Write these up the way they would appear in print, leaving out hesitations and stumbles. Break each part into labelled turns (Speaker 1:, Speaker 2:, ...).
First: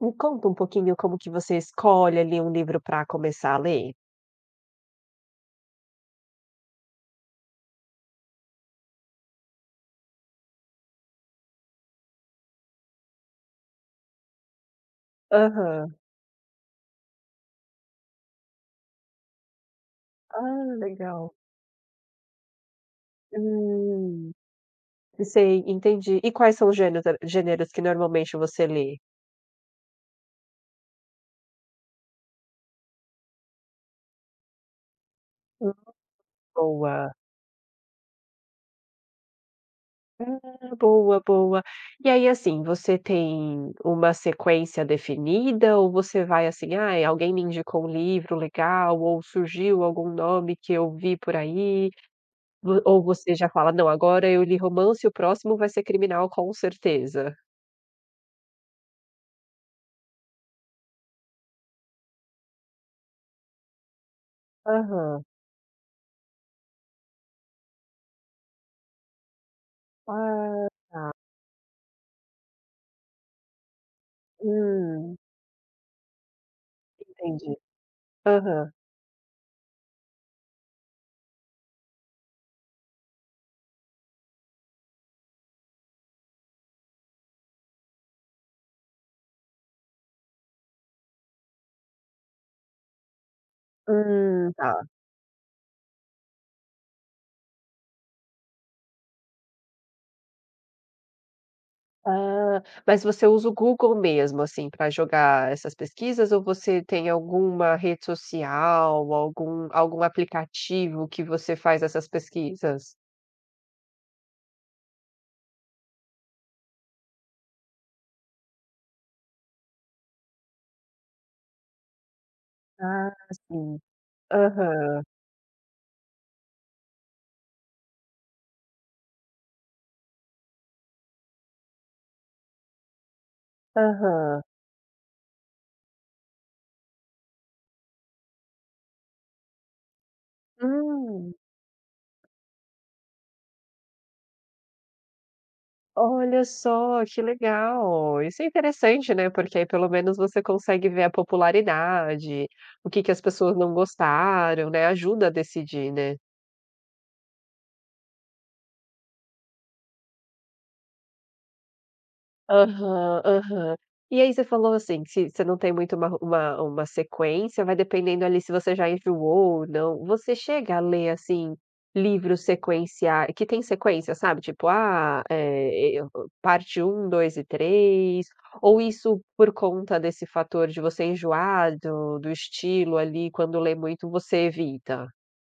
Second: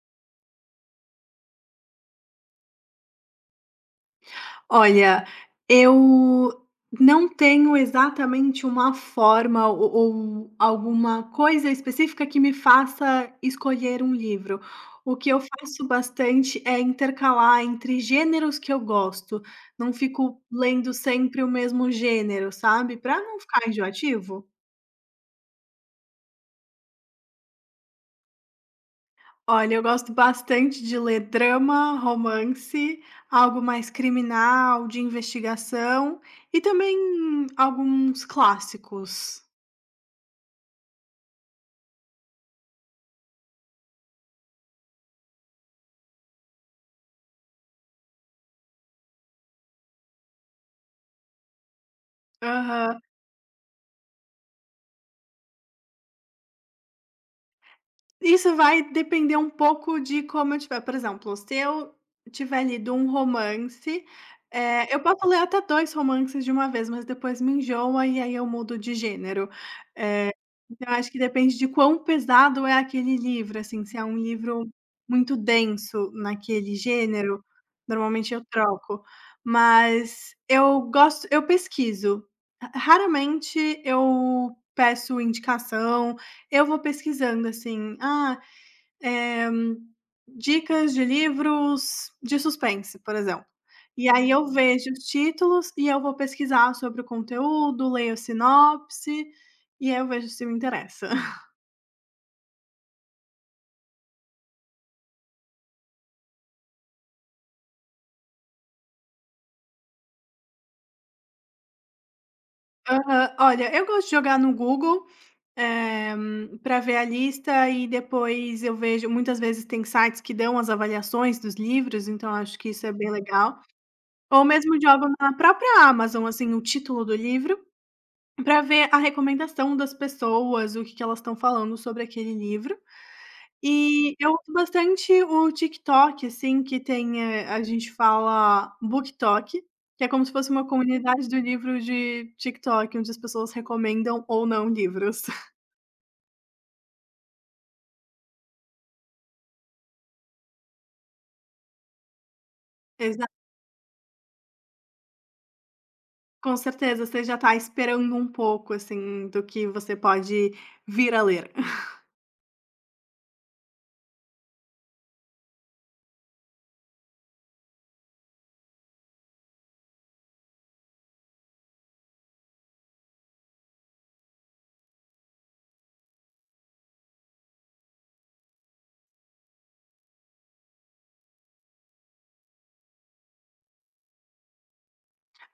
Speaker 1: Me conta um pouquinho como que você escolhe ali um livro para começar a ler?
Speaker 2: Olha, eu não tenho exatamente uma forma ou alguma coisa específica que me faça escolher um livro. O que eu faço
Speaker 1: Aham.
Speaker 2: bastante é intercalar entre gêneros que eu gosto. Não fico
Speaker 1: Ah,
Speaker 2: lendo
Speaker 1: legal.
Speaker 2: sempre o mesmo gênero, sabe, para não ficar
Speaker 1: Hum,
Speaker 2: enjoativo.
Speaker 1: sei, entendi. E quais são os gêneros que normalmente você lê?
Speaker 2: Olha, eu gosto bastante de ler drama, romance, algo mais criminal, de
Speaker 1: Hum,
Speaker 2: investigação e
Speaker 1: boa.
Speaker 2: também alguns clássicos.
Speaker 1: Ah, boa, boa. E aí, assim, você tem uma sequência definida ou você vai assim: "Ah, alguém me indicou um livro legal ou surgiu algum nome que eu vi por aí", vo
Speaker 2: Aham.
Speaker 1: ou você já fala: "Não, agora eu li romance e o próximo vai ser criminal com certeza"?
Speaker 2: Isso vai depender um pouco de como eu tiver. Por exemplo, se eu tiver lido um romance, eu
Speaker 1: Aham.
Speaker 2: posso ler até 2 romances de uma vez, mas depois me enjoa e aí eu mudo de gênero. Eh,
Speaker 1: Ah,
Speaker 2: Então acho que depende de quão pesado é aquele livro, assim, se é um livro
Speaker 1: hum,
Speaker 2: muito denso naquele gênero,
Speaker 1: entendi.
Speaker 2: normalmente eu
Speaker 1: Aham.
Speaker 2: troco, mas eu pesquiso. Ra raramente eu peço indicação, eu vou pesquisando, assim: "Ah, eh, dicas de livros de suspense, por exemplo." E aí eu
Speaker 1: Tá.
Speaker 2: vejo os títulos e eu vou pesquisar sobre o conteúdo, leio a sinopse, e aí eu vejo se me interessa.
Speaker 1: Ah, mas você usa o Google mesmo, assim, para jogar essas pesquisas ou você tem alguma rede social, algum aplicativo que você faz essas pesquisas?
Speaker 2: Aham. Olha, eu gosto de jogar no Google, para ver a lista e depois eu vejo muitas vezes tem sites que dão as avaliações dos livros, então acho que isso é bem
Speaker 1: Ah,
Speaker 2: legal.
Speaker 1: sim.
Speaker 2: Ou mesmo
Speaker 1: Aham.
Speaker 2: jogo na própria Amazon, assim, o título do livro, para ver a recomendação das pessoas, o que que elas estão falando sobre aquele livro. E eu
Speaker 1: Aham.
Speaker 2: uso bastante o TikTok, assim, que tem, a gente fala BookTok, que é como se fosse uma comunidade
Speaker 1: Hum.
Speaker 2: do livro de TikTok, onde as pessoas recomendam ou não livros.
Speaker 1: Olha só, que legal. Isso é interessante, né, porque aí pelo menos você consegue ver a popularidade, o que que as
Speaker 2: Exato.
Speaker 1: pessoas não gostaram, né, ajuda a decidir, né.
Speaker 2: Com certeza, você já está esperando um pouco, assim, do que você pode vir a ler.
Speaker 1: Aham, aham. E aí você falou, assim, que se você não tem muito uma sequência, vai dependendo ali se você já enjoou ou não. Você chega a ler, assim, livros sequenciais que tem sequência, sabe, tipo, ah, parte um, 2 e 3. Ou isso por conta desse fator de você enjoar do estilo ali, quando lê muito você evita?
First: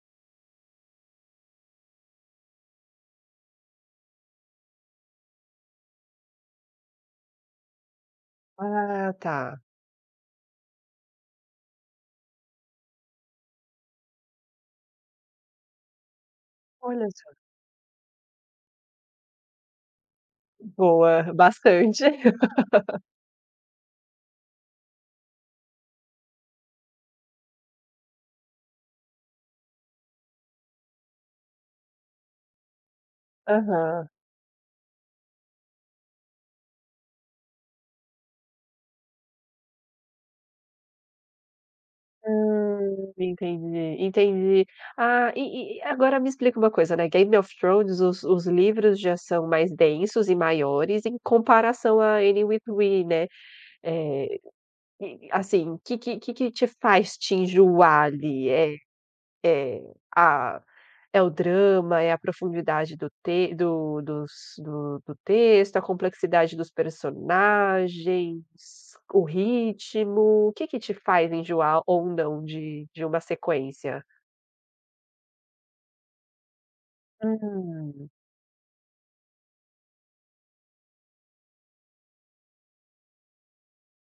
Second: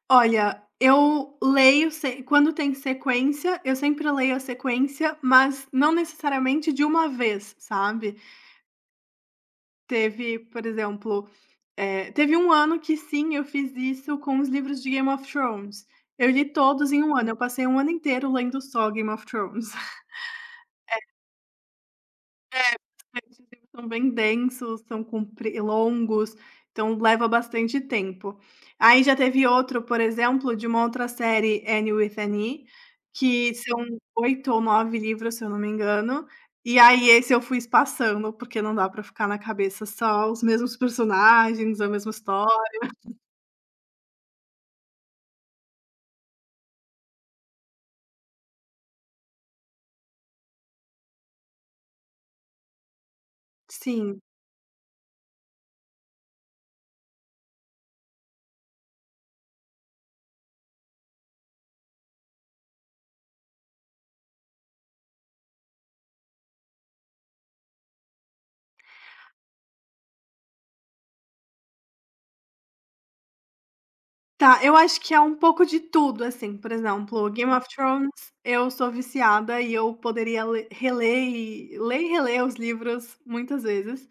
Speaker 2: Olha, eu leio se quando tem sequência, eu sempre leio a sequência, mas não necessariamente de uma vez, sabe.
Speaker 1: Ah, tá.
Speaker 2: Teve, por exemplo, teve um ano que sim, eu fiz isso com os livros de Game of Thrones. Eu li todos em
Speaker 1: Olha
Speaker 2: um ano,
Speaker 1: só.
Speaker 2: eu passei um ano inteiro lendo só Game of Thrones.
Speaker 1: Boa, bastante.
Speaker 2: Esses livros são bem densos, são compri longos, então leva bastante tempo. Aí já teve outro, por exemplo, de uma outra série, Annie with Annie, que são
Speaker 1: Aham.
Speaker 2: 8 ou 9 livros, se eu não me engano, e aí esse eu fui espaçando, porque não dá para ficar na cabeça só os mesmos personagens, a mesma história.
Speaker 1: Entendi, entendi. Ah, e agora me explica uma coisa, né, Game of Thrones, os livros já são mais densos e maiores em comparação a Anne with We, né,
Speaker 2: Sim.
Speaker 1: eh, e assim, o que que te faz te enjoar ali? É é a é o drama, é a profundidade do te do dos do do texto, a complexidade dos personagens, o ritmo. O que que te faz enjoar ou não de uma sequência?
Speaker 2: Tá, eu acho que é um pouco de tudo, assim, por exemplo, Game of
Speaker 1: Hum,
Speaker 2: Thrones, eu sou viciada e eu poderia le reler e ler e reler os livros muitas vezes,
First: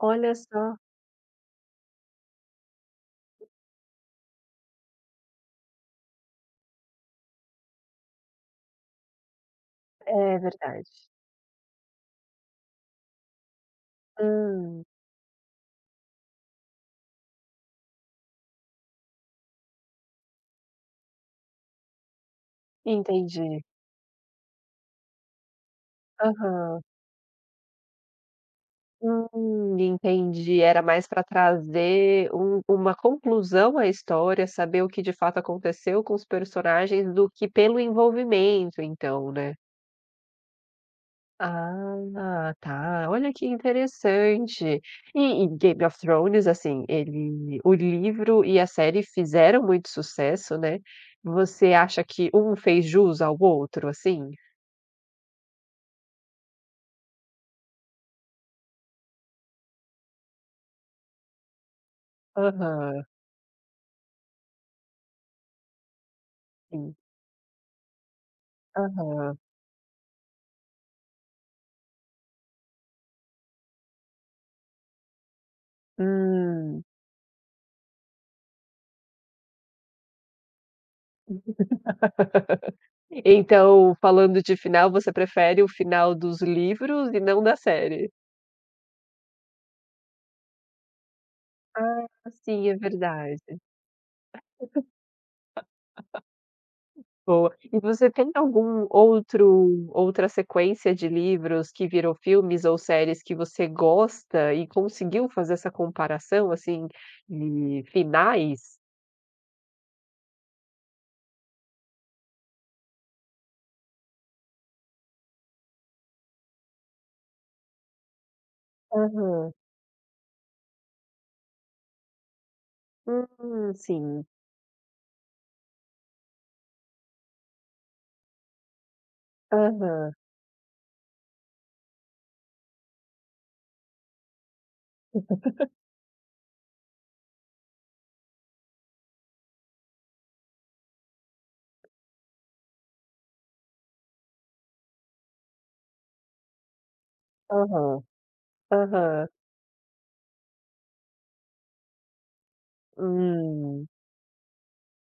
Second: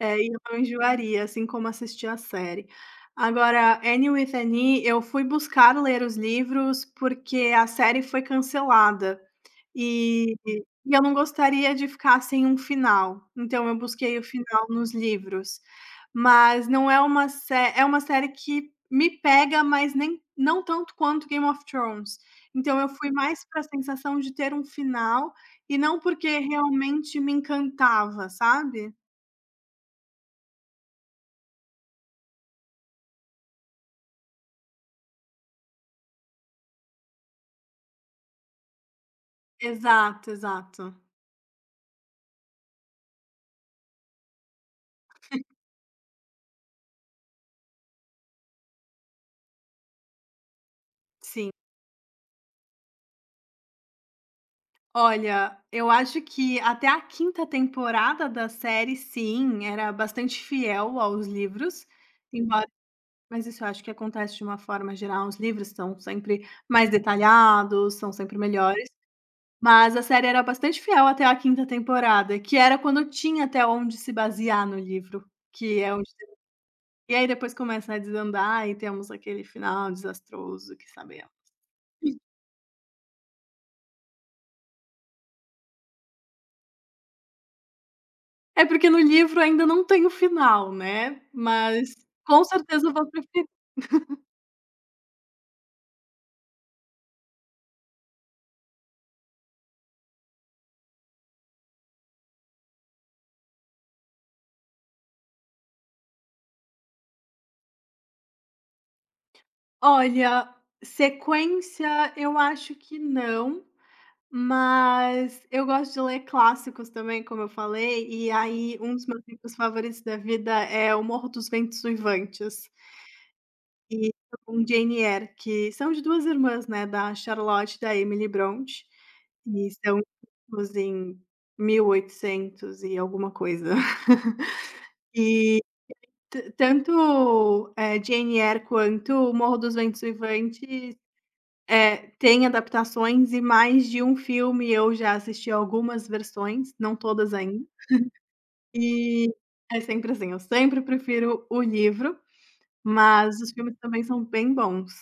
Speaker 2: e eu não
Speaker 1: só,
Speaker 2: enjoaria, assim como assistir a série. Agora, Anne with an eu fui buscar ler os livros porque a série foi cancelada. E
Speaker 1: é verdade.
Speaker 2: e eu não gostaria de ficar sem um final, então eu busquei o final
Speaker 1: Hum,
Speaker 2: nos livros. Mas não é uma sé é uma série que me pega, mas nem não tanto quanto Game of Thrones. Então eu fui mais para a
Speaker 1: entendi.
Speaker 2: sensação de ter um final, e não porque
Speaker 1: Aham.
Speaker 2: realmente me encantava, sabe?
Speaker 1: Entendi. Era mais para trazer uma conclusão à história, saber o que de fato aconteceu com os personagens do que pelo envolvimento então, né?
Speaker 2: Exato, exato.
Speaker 1: Ah, tá. Olha que interessante. E Game of Thrones, assim, ele o livro e a série fizeram muito sucesso, né.
Speaker 2: Sim.
Speaker 1: Você acha que um fez jus ao outro, assim?
Speaker 2: Olha, eu acho que até a quinta temporada da série, sim, era bastante fiel aos livros, embora
Speaker 1: Aham,
Speaker 2: mas isso eu acho que acontece de uma forma geral, os livros são sempre mais
Speaker 1: sim.
Speaker 2: detalhados, são sempre melhores,
Speaker 1: Aham.
Speaker 2: mas a série era bastante fiel até a quinta temporada, que era quando tinha até onde se basear no livro, que é onde
Speaker 1: Hum.
Speaker 2: e aí depois começa a desandar e temos aquele final desastroso que sabemos.
Speaker 1: Então, falando de final, você prefere o final dos livros e não da série?
Speaker 2: É, porque no livro ainda não tem o final, né, mas
Speaker 1: Ah,
Speaker 2: com
Speaker 1: sim, é
Speaker 2: certeza eu vou
Speaker 1: verdade.
Speaker 2: preferir.
Speaker 1: Boa. E você tem algum outro, outra sequência de livros que virou filmes ou séries que você gosta e conseguiu fazer essa comparação, assim, de finais?
Speaker 2: Olha, sequência eu acho que não, mas eu gosto de ler clássicos também, como eu falei, e aí um dos meus
Speaker 1: Aham.
Speaker 2: livros favoritos da vida é O Morro dos Ventos Uivantes, e
Speaker 1: Sim.
Speaker 2: com Jane Eyre, que são de 2 irmãs, né, da Charlotte e da Emily Brontë, e são
Speaker 1: Aham,
Speaker 2: escritos em 1800 e oitocentos e alguma coisa. E tanto, Jane Eyre quanto O Morro dos Ventos Uivantes tem adaptações e mais de um filme, eu já assisti algumas versões, não todas ainda,
Speaker 1: aham, aham.
Speaker 2: e é sempre assim, eu sempre prefiro o livro, mas os filmes
Speaker 1: Hum.
Speaker 2: também são bem bons.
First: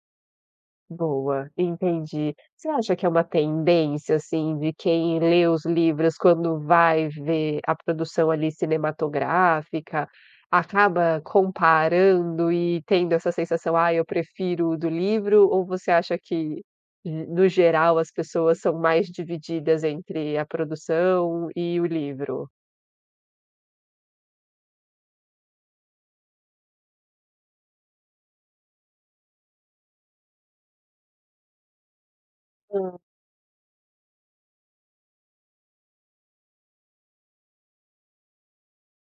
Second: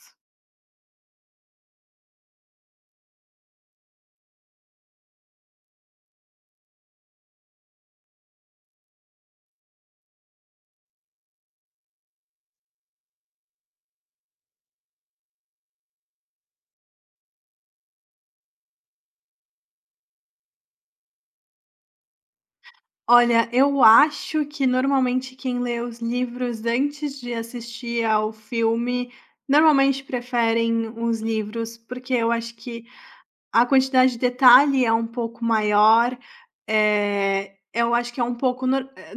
Speaker 1: Boa, entendi. Você acha que é uma tendência, assim, de quem lê os livros quando vai ver a produção ali cinematográfica, acaba comparando e tendo essa sensação: "Ah, eu prefiro o do livro", ou você acha que, no geral, as pessoas são mais divididas entre a produção e o livro?
Speaker 2: Olha, eu acho que normalmente quem lê os livros antes de assistir ao filme, normalmente preferem os livros, porque eu acho que
Speaker 1: Hum,
Speaker 2: a quantidade de detalhe é um pouco maior, eu acho que é um pouco nor eh,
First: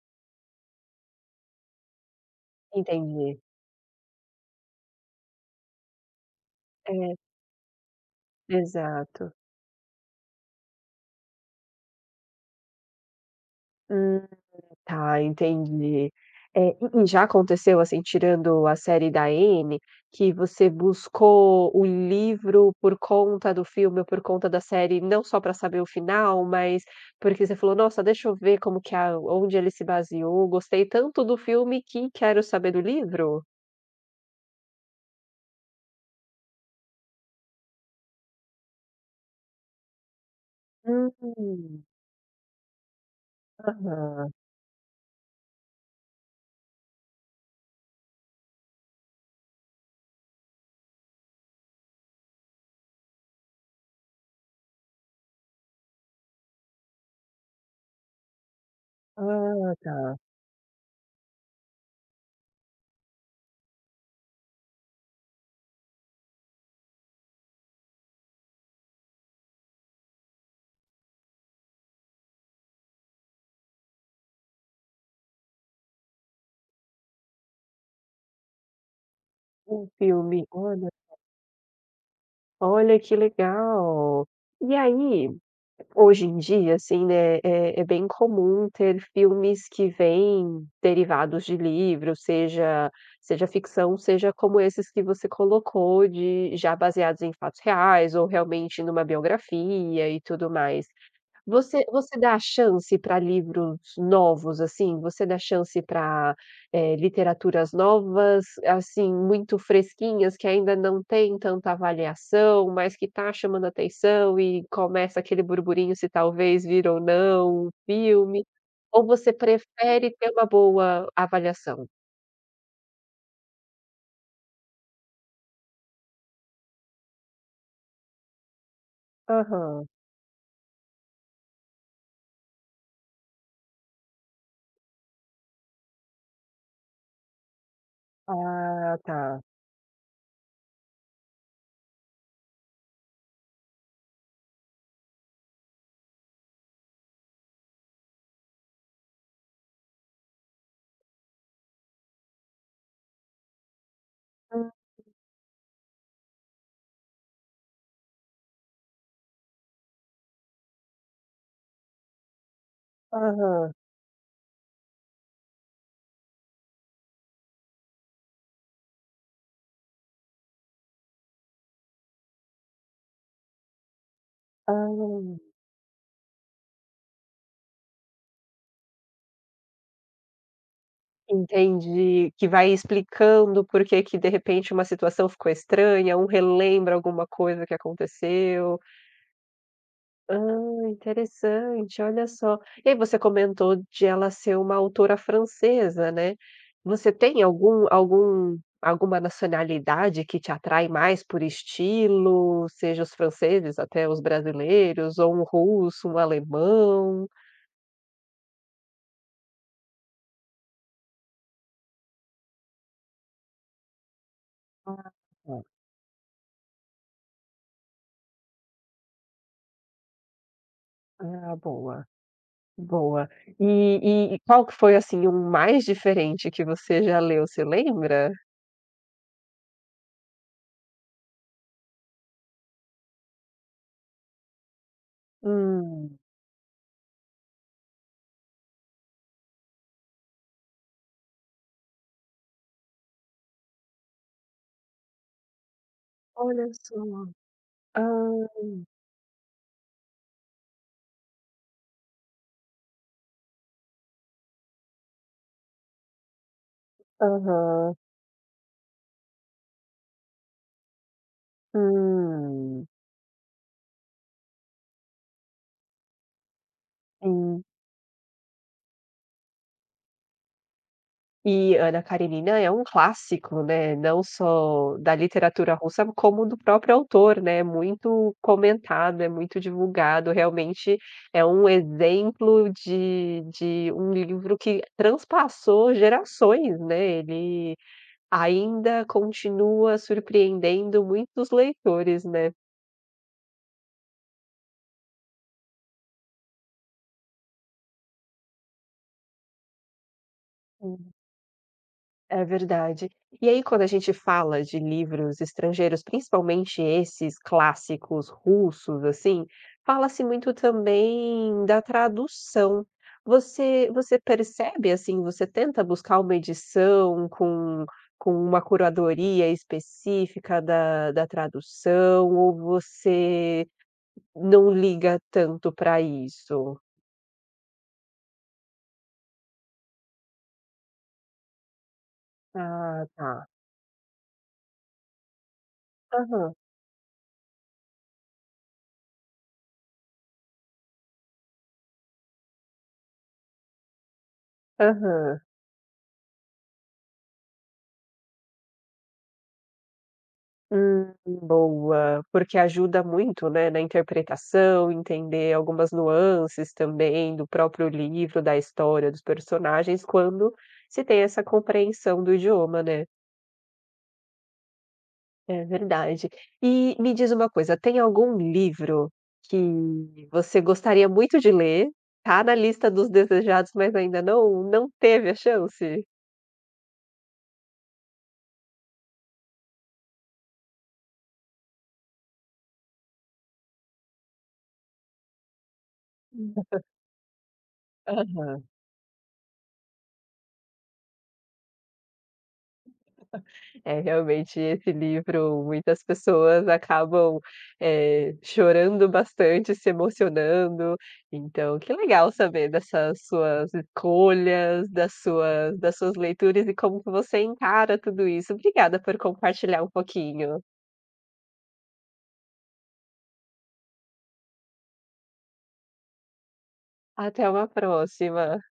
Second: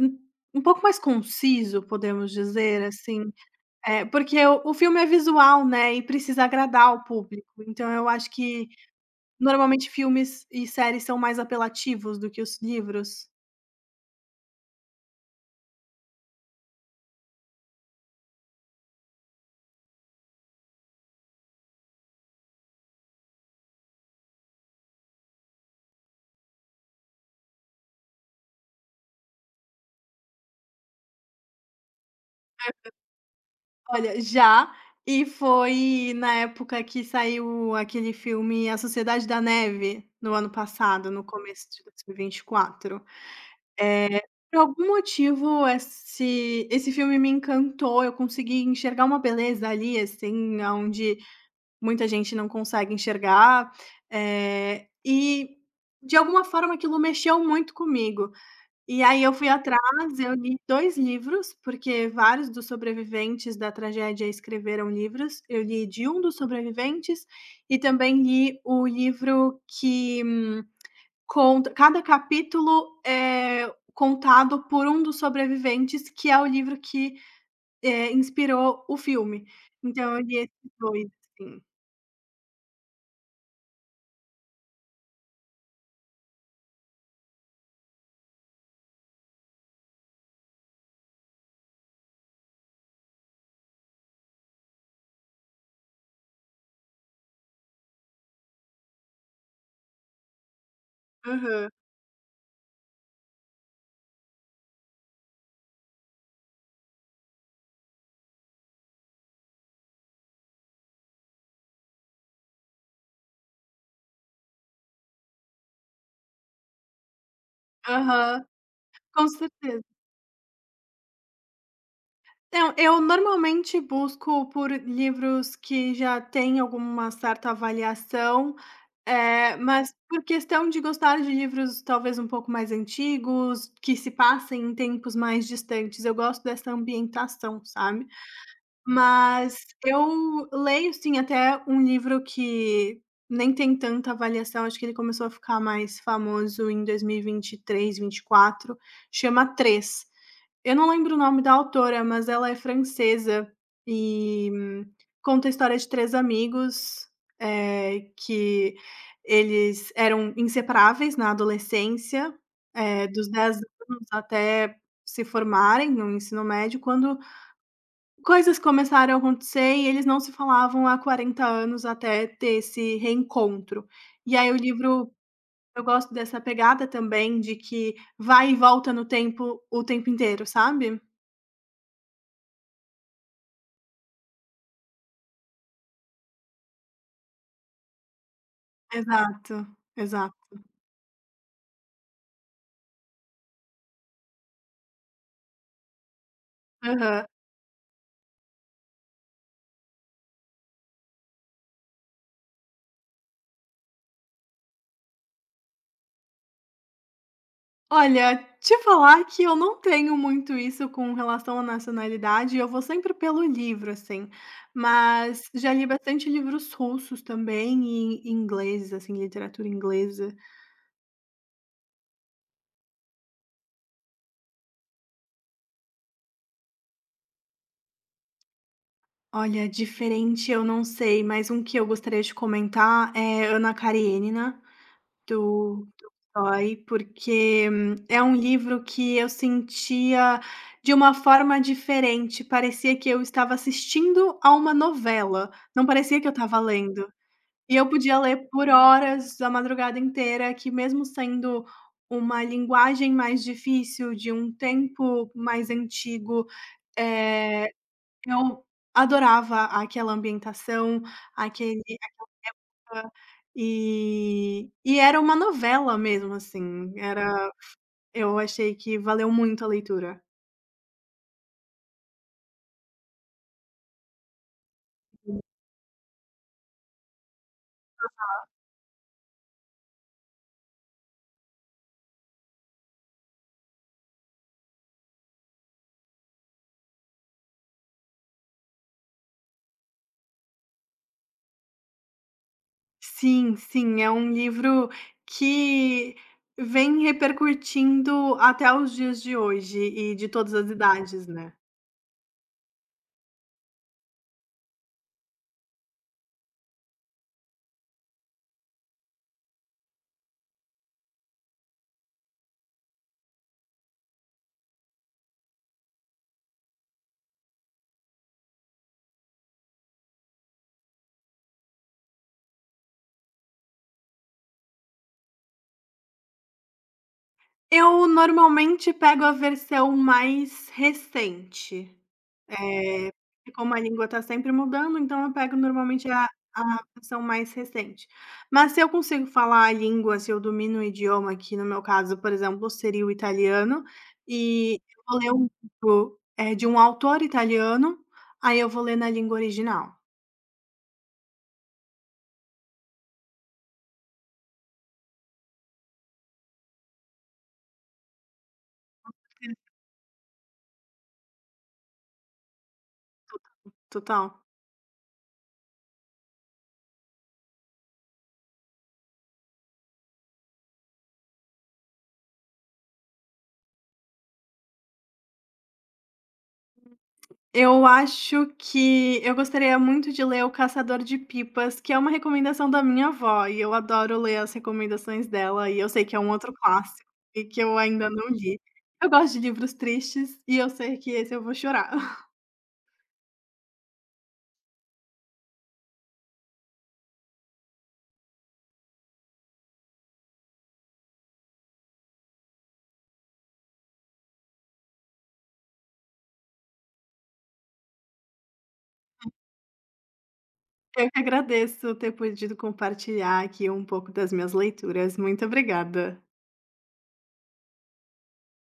Speaker 2: um pouco mais conciso, podemos dizer, assim,
Speaker 1: entendi.
Speaker 2: porque o filme é visual, né, e precisa agradar ao
Speaker 1: É,
Speaker 2: público, então eu acho que
Speaker 1: exato.
Speaker 2: normalmente filmes e séries são mais apelativos do que os livros.
Speaker 1: Hum. Tá, entendi. E já aconteceu, assim, tirando a série da Anne, que você buscou o livro por conta do filme ou por conta da série, não só para saber o final, mas porque você falou: "Nossa, deixa eu ver como que a onde ele se baseou, gostei tanto do filme que quero saber do livro"?
Speaker 2: Olha, já, e foi na época que saiu aquele filme A Sociedade da Neve, no ano passado, no começo de
Speaker 1: Hum.
Speaker 2: 2024. Eh,
Speaker 1: Aham.
Speaker 2: por algum motivo esse filme me encantou, eu consegui enxergar uma beleza ali, assim, onde muita gente não consegue enxergar, e de alguma forma aquilo mexeu muito comigo. E aí eu fui
Speaker 1: Ah, tá.
Speaker 2: atrás, eu li 2 livros, porque vários dos sobreviventes da tragédia escreveram livros, eu li de um dos sobreviventes e também li o livro que Conta cada capítulo é contado por um dos sobreviventes, que é o livro que inspirou o filme.
Speaker 1: Um
Speaker 2: Então eu li
Speaker 1: filme.
Speaker 2: esses
Speaker 1: Olha,
Speaker 2: 2, assim.
Speaker 1: olha que legal. E aí, hoje em dia, assim, né, é bem comum ter filmes que vêm derivados de livros, seja ficção, seja como esses que você colocou de já baseados em fatos reais ou realmente numa biografia e tudo mais.
Speaker 2: Aham,
Speaker 1: Você dá chance para livros novos, assim? Você dá chance para literaturas novas, assim, muito fresquinhas, que ainda não tem tanta avaliação, mas que tá chamando atenção e começa aquele burburinho se talvez vir ou não um
Speaker 2: aham,
Speaker 1: filme? Ou
Speaker 2: com
Speaker 1: você
Speaker 2: certeza.
Speaker 1: prefere ter uma boa avaliação?
Speaker 2: Não, eu normalmente busco por livros que já têm alguma certa avaliação,
Speaker 1: Aham.
Speaker 2: mas por questão de gostar de livros talvez um pouco mais antigos, que se passem em tempos mais distantes, eu gosto dessa ambientação, sabe?
Speaker 1: Ah, tá.
Speaker 2: Mas eu leio sim até um livro que nem tem tanta avaliação, acho que ele começou a ficar mais famoso em 2023, 24, chama Três. Eu não lembro o nome da autora, mas ela é francesa e
Speaker 1: Hum.
Speaker 2: conta a história de três amigos, que eles eram inseparáveis na adolescência, dos 10
Speaker 1: Aham.
Speaker 2: anos até se formarem no ensino médio, quando coisas começaram a acontecer e eles não se falavam há 40 anos até ter esse reencontro. E aí o
Speaker 1: Ah.
Speaker 2: livro, eu gosto dessa pegada também de que vai e volta no tempo o tempo inteiro, sabe?
Speaker 1: Entendi, que vai explicando por que que de repente uma situação ficou estranha, um relembra alguma coisa que aconteceu.
Speaker 2: Exato, exato.
Speaker 1: Ah, interessante, olha só. E aí você comentou de ela ser uma autora francesa, né. Você
Speaker 2: Aham.
Speaker 1: tem algum alguma nacionalidade que te atrai mais por estilo, seja os franceses até os brasileiros, ou um russo, um alemão?
Speaker 2: Olha, te falar que eu não tenho muito isso com relação à nacionalidade, eu vou sempre pelo livro, assim.
Speaker 1: Ah,
Speaker 2: Mas
Speaker 1: tá.
Speaker 2: já li bastante livros russos também e ingleses, assim, literatura inglesa.
Speaker 1: Ah, boa. Boa. E qual que foi, assim, o mais diferente que você já leu, você lembra?
Speaker 2: Olha, diferente eu não sei, mas um que eu gostaria de comentar é Ana Karenina, do
Speaker 1: Hum,
Speaker 2: Tolstói, porque é um livro que eu sentia de uma forma diferente, parecia que eu estava assistindo a uma novela, não parecia que eu estava
Speaker 1: olha só.
Speaker 2: lendo. E eu podia
Speaker 1: Ah.
Speaker 2: ler por horas, a madrugada inteira, que mesmo sendo uma linguagem mais difícil, de um tempo mais antigo, eh
Speaker 1: Aham.
Speaker 2: eu adorava aquela ambientação, aquele
Speaker 1: Hum,
Speaker 2: aquela e era uma novela mesmo, assim, era
Speaker 1: sim.
Speaker 2: eu achei que valeu muito a leitura.
Speaker 1: E Ana Karenina é um clássico, né, não só da literatura russa, como do próprio autor, né, é muito comentado, é muito divulgado, realmente é um exemplo de um livro que transpassou gerações, né, ele ainda continua surpreendendo muitos leitores, né.
Speaker 2: Sim, sim, é um livro que vem repercutindo até os dias de hoje e de todas as
Speaker 1: Hum,
Speaker 2: idades, né.
Speaker 1: é verdade. E aí quando a gente fala de livros estrangeiros, principalmente esses clássicos russos, assim, fala-se muito também da tradução. Você percebe, assim, você tenta buscar uma edição com uma curadoria específica da tradução ou você não liga tanto para isso?
Speaker 2: Eu normalmente pego a versão mais recente.
Speaker 1: Ah, tá.
Speaker 2: E como a língua está sempre mudando, então eu pego normalmente a
Speaker 1: Aham,
Speaker 2: a versão mais recente. Mas se eu consigo falar a língua, se eu domino o idioma, que no meu caso, por exemplo, seria o italiano, e eu vou ler
Speaker 1: aham.
Speaker 2: um livro, de um autor italiano, aí eu vou ler na língua original.
Speaker 1: Boa, porque ajuda muito, né, na interpretação, entender algumas nuances também do próprio livro, da história, dos personagens, quando se tem essa compreensão do idioma, né.
Speaker 2: Total.
Speaker 1: É verdade. E me diz uma coisa, tem algum livro que você gostaria muito de ler, tá na lista dos desejados, mas ainda não teve a chance?
Speaker 2: Eu acho que eu gostaria muito de ler O Caçador de Pipas, que é uma recomendação da minha avó, e eu adoro ler as recomendações dela, e eu sei que é um outro clássico e que eu ainda não li.
Speaker 1: Aham.
Speaker 2: Eu gosto de livros tristes e eu sei que esse eu vou chorar.
Speaker 1: É, realmente esse livro muitas pessoas acabam, chorando bastante, se emocionando, então que legal saber dessas suas escolhas, das suas leituras e como que você encara tudo isso. Obrigada por compartilhar um pouquinho.
Speaker 2: Eu que agradeço ter podido compartilhar aqui um pouco das minhas leituras. Muito obrigada.
Speaker 1: Até uma próxima.